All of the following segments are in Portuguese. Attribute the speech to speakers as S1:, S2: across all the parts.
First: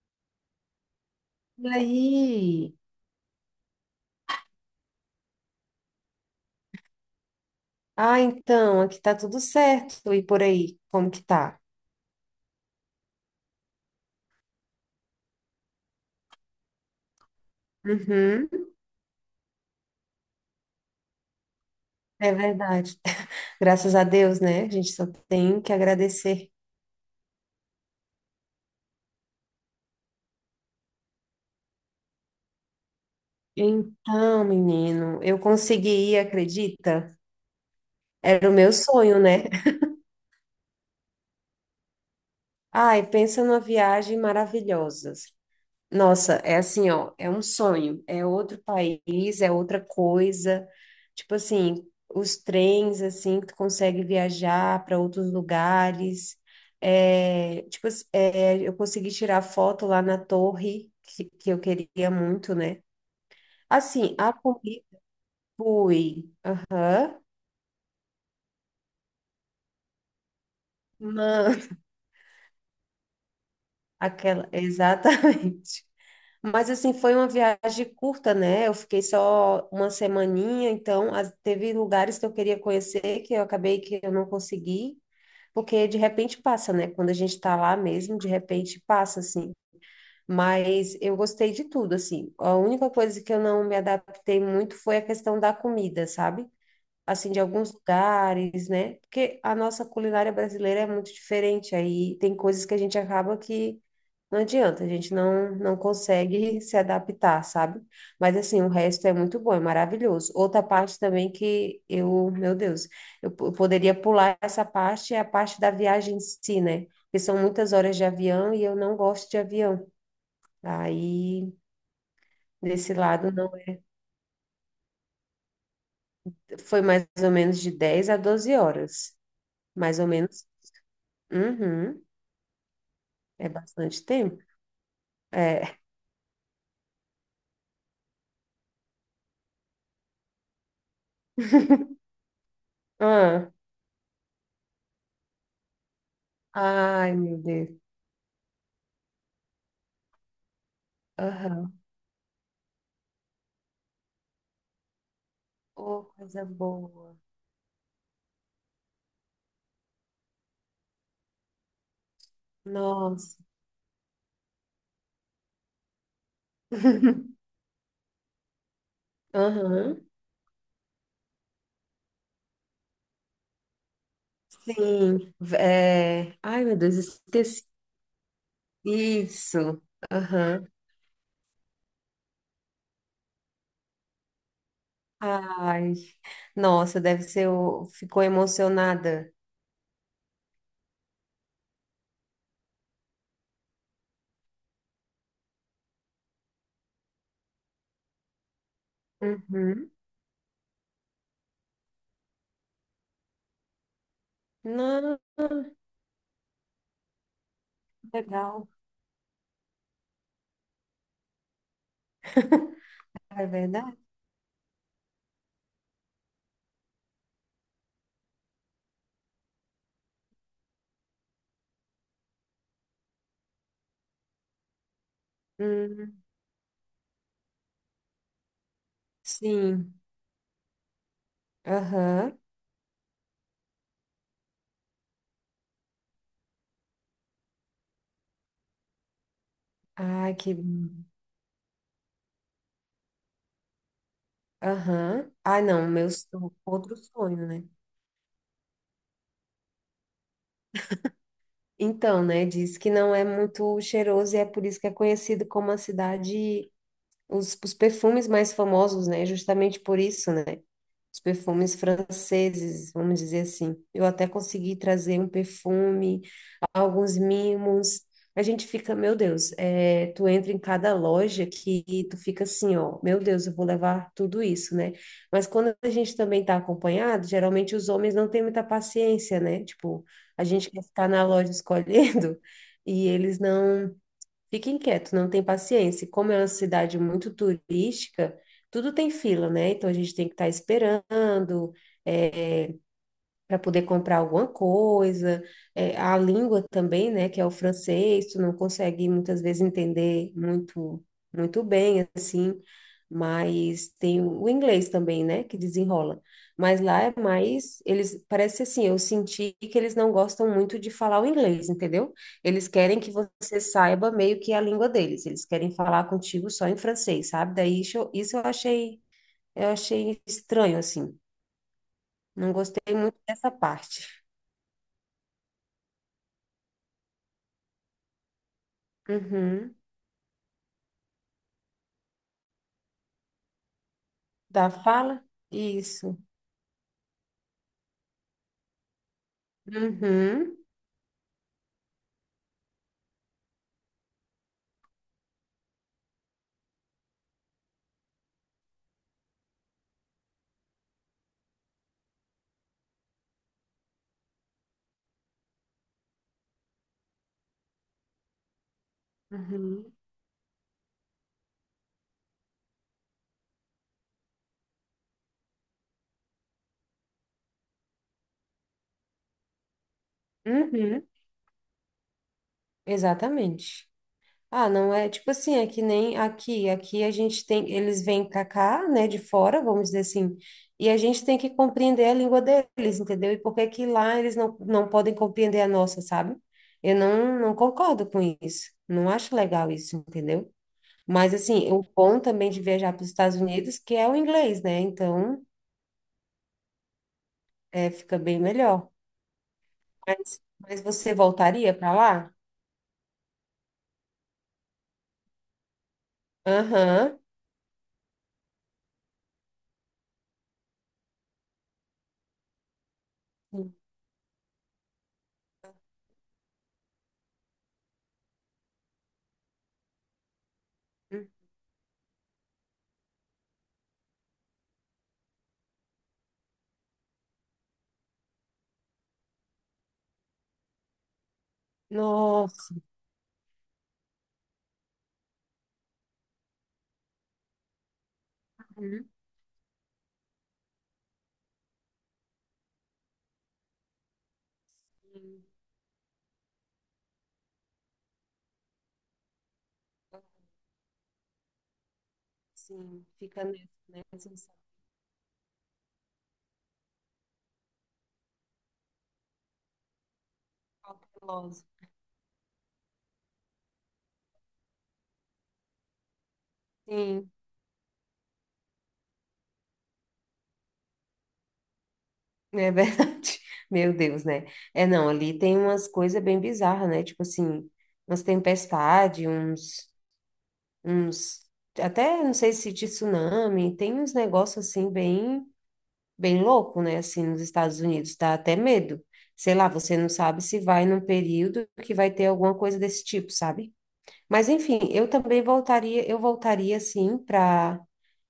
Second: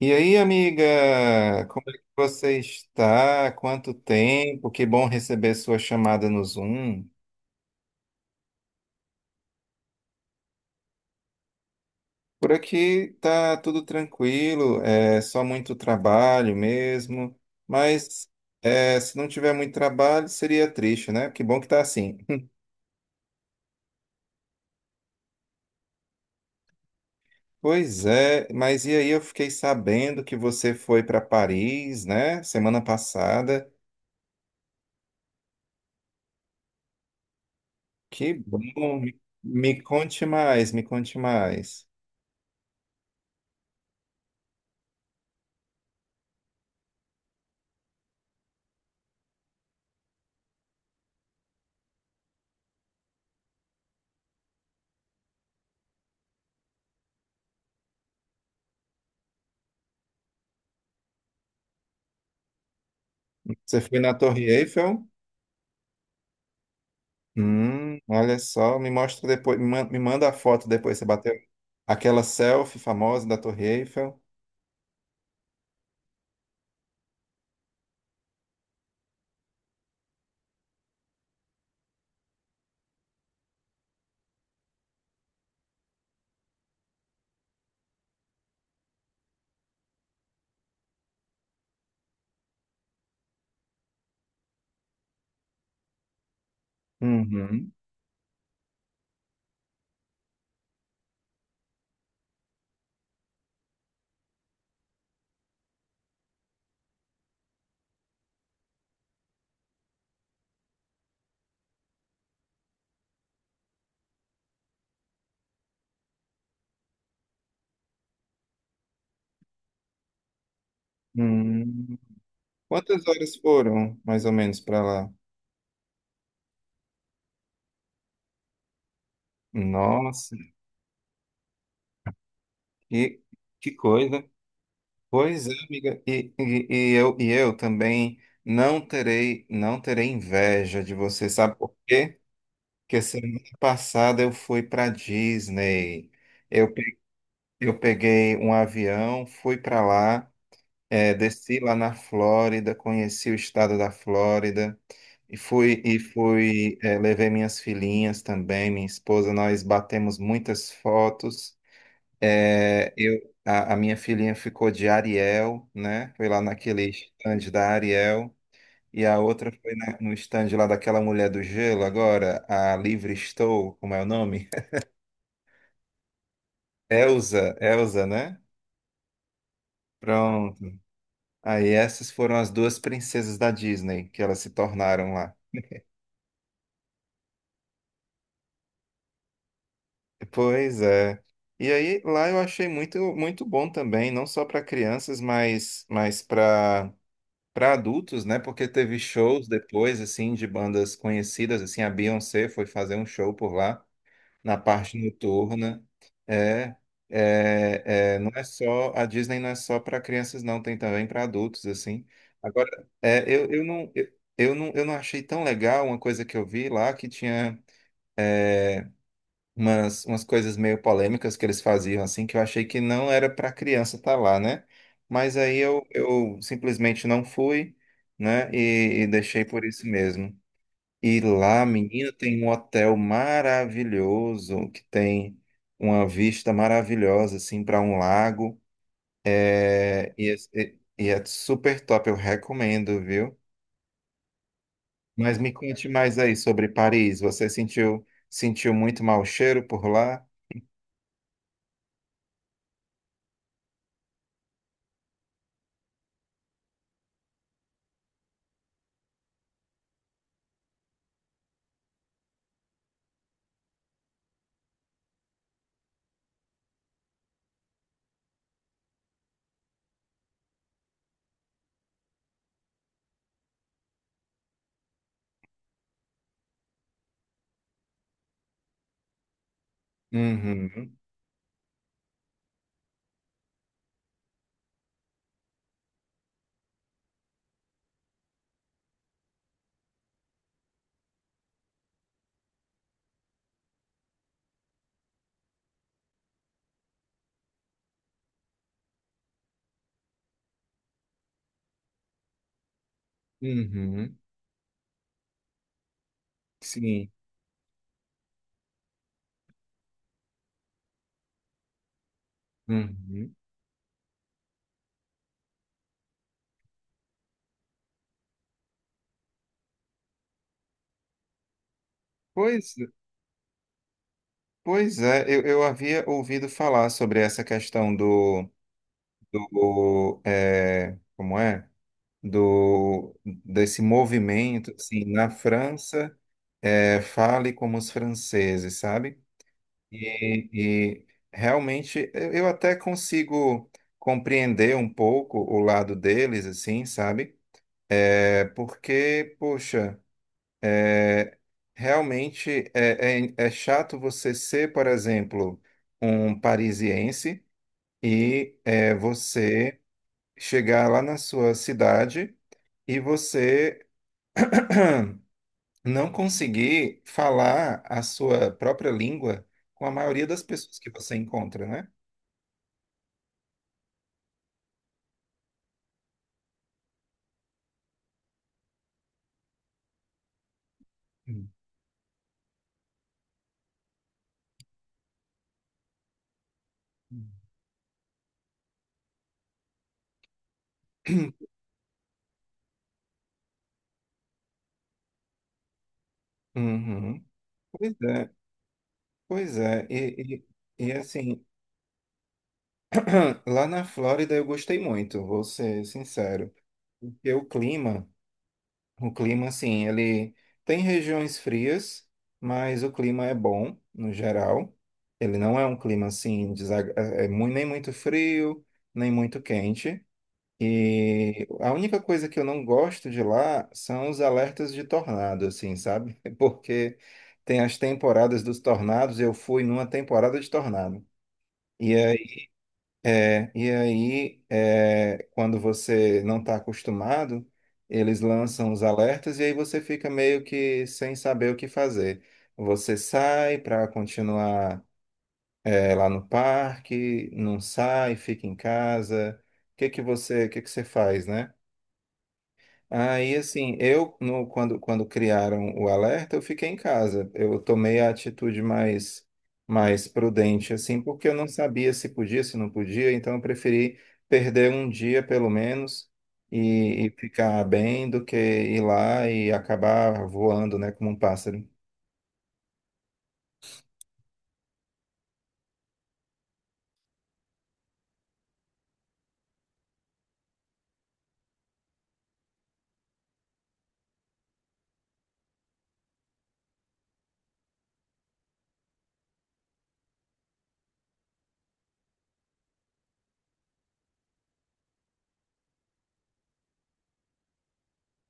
S1: E aí, amiga,
S2: E
S1: como é que você
S2: aí?
S1: está? Quanto tempo? Que bom receber sua chamada no Zoom.
S2: Ah, então, aqui tá tudo certo. E por aí, como que tá?
S1: Por aqui tá tudo tranquilo, é só muito trabalho mesmo. Mas
S2: Uhum,
S1: é, se não tiver muito trabalho, seria triste, né? Que bom que tá assim.
S2: é verdade. Graças a Deus, né? A gente só tem que agradecer.
S1: Pois é, mas e aí eu fiquei sabendo que você foi para Paris, né? Semana passada.
S2: Então, menino, eu consegui ir, acredita?
S1: Que
S2: Era o meu
S1: bom.
S2: sonho,
S1: Me
S2: né?
S1: me conte mais, me conte mais.
S2: Ai, pensa numa viagem maravilhosa. Nossa, é assim, ó, é um sonho, é outro país, é outra coisa. Tipo assim, os trens, assim, que tu consegue viajar para outros lugares. É, tipo, é, eu consegui tirar foto lá na torre, que eu queria muito, né?
S1: Você foi na
S2: Assim, a
S1: Torre
S2: Cumbi
S1: Eiffel?
S2: fui. Aham.
S1: Olha só, me mostra depois, me manda a foto depois, você bateu
S2: Mano,
S1: aquela selfie famosa da Torre Eiffel.
S2: aquela, exatamente. Mas assim, foi uma viagem curta, né? Eu fiquei só uma semaninha, então teve lugares que eu queria conhecer que eu acabei que eu não consegui, porque de repente passa, né? Quando a gente tá lá mesmo, de repente passa, assim. Mas eu gostei de tudo, assim. A única coisa que eu não me adaptei muito foi a questão da comida, sabe? Assim, de
S1: Uhum.
S2: alguns lugares, né? Porque a nossa culinária brasileira é muito diferente, aí tem coisas que a gente acaba que não adianta, a gente não, não consegue se adaptar, sabe? Mas, assim, o resto é muito bom, é maravilhoso. Outra parte também que eu, meu Deus, eu poderia pular essa parte, é a parte da viagem em si, né? Porque são muitas horas de avião e eu não gosto de avião. Aí,
S1: Hum.
S2: desse
S1: Quantas
S2: lado,
S1: horas
S2: não
S1: foram, mais ou menos, para lá?
S2: foi mais ou menos de 10 a 12 horas, mais ou
S1: Nossa,
S2: menos. Uhum.
S1: que,
S2: É
S1: que
S2: bastante
S1: coisa.
S2: tempo?
S1: Pois é,
S2: É.
S1: amiga, e eu também não terei inveja de você, sabe por quê? Porque semana
S2: Ah.
S1: passada eu fui para Disney. Eu, pe-
S2: Ai, meu
S1: eu
S2: Deus.
S1: peguei um avião, fui para lá. É, desci lá
S2: Aham.
S1: na Flórida, conheci o estado da Flórida e
S2: Oh, coisa
S1: fui é,
S2: boa.
S1: levei minhas filhinhas também, minha esposa, nós batemos muitas fotos.
S2: Nossa.
S1: A minha filhinha ficou de Ariel, né? Foi lá naquele stand da Ariel e a outra foi
S2: Aham.
S1: no stand lá daquela mulher do gelo agora, a Livre Estou, como é o nome?
S2: Sim. É. Ai, meu Deus, esqueci.
S1: Elsa, né?
S2: Isso. Aham.
S1: Pronto. Aí essas foram as duas princesas da Disney que elas se tornaram lá.
S2: Ai. Nossa, deve ser. Ficou emocionada.
S1: Pois é. E aí lá eu achei muito muito bom também, não só para crianças, mas para para adultos, né? Porque teve shows
S2: Uhum.
S1: depois assim de bandas conhecidas, assim a Beyoncé foi fazer um show por lá na parte
S2: Não,
S1: noturna. É, é, não é
S2: legal.
S1: só a Disney não é só para crianças não, tem também para adultos assim. Agora, é,
S2: É verdade?
S1: eu não achei tão legal uma coisa que eu vi lá que tinha umas coisas meio polêmicas que eles faziam, assim, que eu achei que não era para criança estar lá, né? Mas aí
S2: Hum,
S1: eu simplesmente não fui, né? E deixei por isso
S2: sim.
S1: mesmo. E lá, menina,
S2: Aham.
S1: tem um hotel maravilhoso, que tem uma vista maravilhosa, assim, para um lago. É, e,
S2: Ai, que.
S1: e é super top, eu recomendo, viu?
S2: Aham.
S1: Mas me
S2: Ai, não,
S1: conte mais aí sobre
S2: outro
S1: Paris.
S2: sonho, né?
S1: Sentiu muito mau cheiro por lá?
S2: Então, né, diz que não é muito cheiroso e é por isso que é conhecido como a cidade, os perfumes mais famosos, né, justamente por isso, né, os perfumes franceses, vamos dizer assim. Eu até consegui trazer um perfume alguns mimos. A gente fica, meu Deus, é, tu entra em cada loja que tu fica assim, ó, meu Deus, eu vou levar tudo isso, né? Mas quando a gente também tá acompanhado, geralmente os homens não têm muita paciência, né? Tipo, a gente quer
S1: Uhum.
S2: ficar na loja escolhendo e eles não ficam quietos, não têm paciência. E como é uma cidade muito turística, tudo tem fila, né? Então a gente tem que estar esperando eh, para poder comprar alguma coisa, é, a língua também, né, que é o francês, tu não consegue muitas vezes entender muito, muito bem, assim, mas
S1: Uhum.
S2: tem o inglês também, né, que desenrola. Mas lá
S1: Sim.
S2: é mais, eles, parece assim, eu senti que eles não gostam muito de falar o inglês, entendeu? Eles querem que
S1: Uhum.
S2: você saiba meio que a língua deles, eles querem falar contigo só em francês, sabe? Daí isso, isso eu achei estranho, assim, não
S1: Pois,
S2: gostei muito dessa parte.
S1: pois é, eu havia ouvido falar sobre essa questão
S2: Uhum.
S1: do é, como é? Desse
S2: Da
S1: movimento, assim,
S2: fala?
S1: na
S2: Isso.
S1: França, é, fale como os franceses, sabe? E,
S2: Uhum.
S1: e realmente eu até consigo compreender um pouco o lado deles, assim, sabe? É porque, poxa. É, Realmente é chato você ser, por exemplo, um parisiense e é, você
S2: Uhum.
S1: chegar lá na sua cidade e você não conseguir falar a sua própria língua com a maioria das pessoas que
S2: Uhum.
S1: você encontra, né?
S2: Exatamente. Ah, não é tipo assim, é que nem aqui, aqui a gente tem, eles vêm pra cá, né, de fora, vamos dizer assim, e a gente tem
S1: Hum.
S2: que compreender a língua deles, entendeu? E por que que lá eles não, não podem compreender a nossa, sabe? Eu não, não concordo com isso, não acho legal isso, entendeu? Mas assim, o bom também de viajar para os Estados Unidos, que é o inglês, né? Então,
S1: Uhum.
S2: é,
S1: Pois
S2: fica
S1: é,
S2: bem melhor.
S1: pois é.
S2: Mas, mas
S1: E
S2: você
S1: assim,
S2: voltaria para lá?
S1: lá na Flórida eu gostei muito, vou ser sincero,
S2: Aham.
S1: porque o clima. O clima, assim, ele tem regiões frias, mas o clima é bom, no geral. Ele não é um clima, assim, é nem muito frio, nem muito quente.
S2: Uhum.
S1: E a única coisa que eu não gosto de lá são os alertas de tornado, assim, sabe? Porque tem as temporadas dos tornados, eu fui numa temporada de tornado. E
S2: Nossa.
S1: é, e aí, é, quando você não está acostumado, eles lançam os
S2: Uhum.
S1: alertas e aí você fica meio que sem saber o que fazer. Você sai para continuar,
S2: Sim,
S1: é, lá no parque, não sai, fica em casa. O que que você faz, né?
S2: sim,
S1: Aí,
S2: fica nessa,
S1: assim,
S2: né?
S1: eu, no,
S2: Sensação
S1: quando criaram o alerta, eu fiquei em casa. Eu tomei a atitude mais prudente, assim, porque eu não
S2: cautelosa.
S1: sabia se podia, se não podia, então eu preferi perder um dia, pelo menos, e
S2: Sim,
S1: ficar bem, do que ir lá e acabar voando, né, como um pássaro.
S2: é verdade. Meu Deus, né? É, não, ali tem umas coisas bem bizarras, né? Tipo assim, umas tempestades, uns, até não sei se de tsunami, tem uns negócios assim bem. Bem louco, né? Assim, nos Estados Unidos, dá até medo. Sei lá, você não sabe se vai num período que vai ter alguma coisa desse tipo, sabe? Mas enfim, eu também voltaria, eu voltaria sim para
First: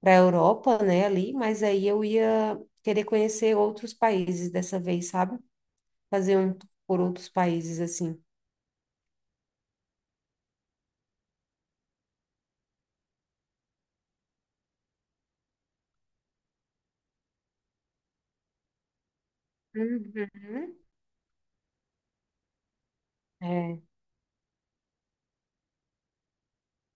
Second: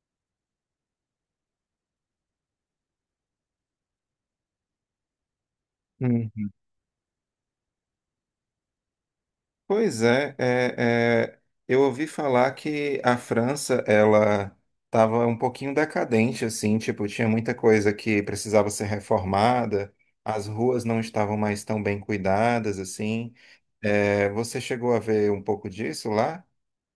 S2: para Europa, né, ali, mas aí eu ia querer conhecer outros países dessa vez, sabe? Fazer um tour por outros países assim.
S1: Pois é, é, é, eu ouvi falar que a França, ela estava um pouquinho decadente, assim, tipo, tinha muita coisa que precisava ser reformada, as
S2: Uhum.
S1: ruas não estavam mais tão bem cuidadas, assim.
S2: É.
S1: É, você chegou a ver um pouco disso lá?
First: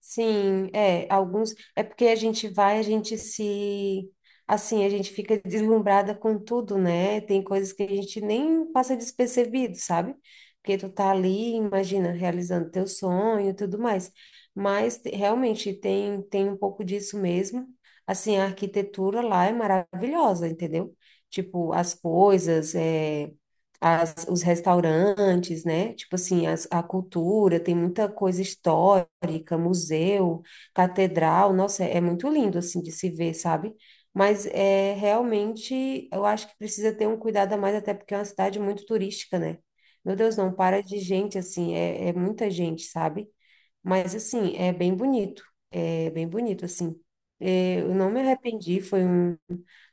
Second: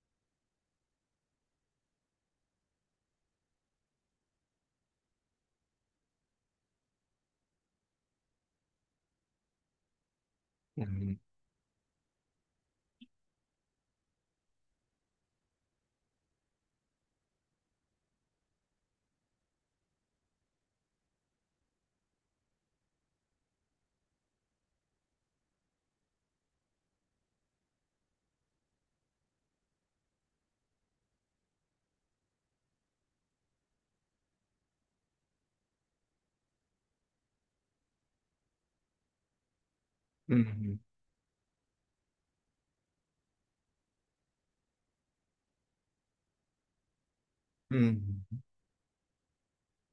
S2: Sim, é, alguns, é porque a gente vai, a gente se, assim, a gente fica deslumbrada com tudo, né? Tem coisas que a gente nem passa despercebido, sabe? Porque tu tá
S1: Uhum,
S2: ali, imagina, realizando teu sonho e tudo mais. Mas realmente tem um pouco disso mesmo. Assim, a arquitetura lá é maravilhosa, entendeu? Tipo, as coisas, é os restaurantes, né? Tipo assim, a cultura, tem muita coisa histórica, museu, catedral, nossa, é, é muito lindo assim de se ver, sabe? Mas é realmente, eu acho que precisa ter um cuidado a mais, até porque é uma cidade muito turística, né? Meu Deus, não
S1: uhum,
S2: para de gente assim, é, é muita gente, sabe? Mas, assim, é bem bonito. É bem bonito, assim. É, eu não me
S1: uhum,
S2: arrependi, foi um,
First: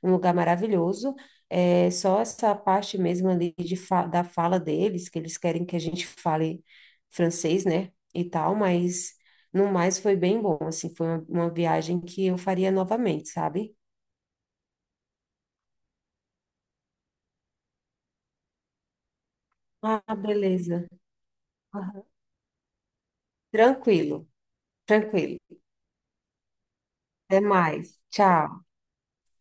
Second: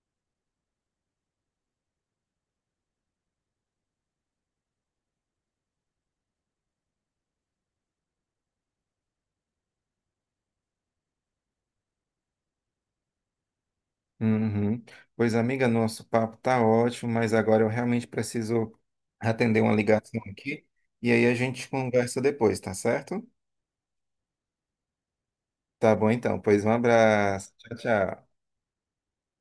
S2: um lugar maravilhoso. É, só essa parte mesmo ali da fala deles, que eles querem que a gente fale francês, né? E tal, mas no mais foi bem bom, assim. Foi uma viagem que eu faria novamente, sabe?
S1: uhum. Pois, amiga, nosso papo tá ótimo, mas agora eu realmente preciso atender uma
S2: Ah,
S1: ligação aqui,
S2: beleza.
S1: e aí a gente
S2: Aham.
S1: conversa depois, tá certo?
S2: Tranquilo, tranquilo.
S1: Tá bom então, pois um
S2: Até
S1: abraço. Tchau,
S2: mais.
S1: tchau.
S2: Tchau.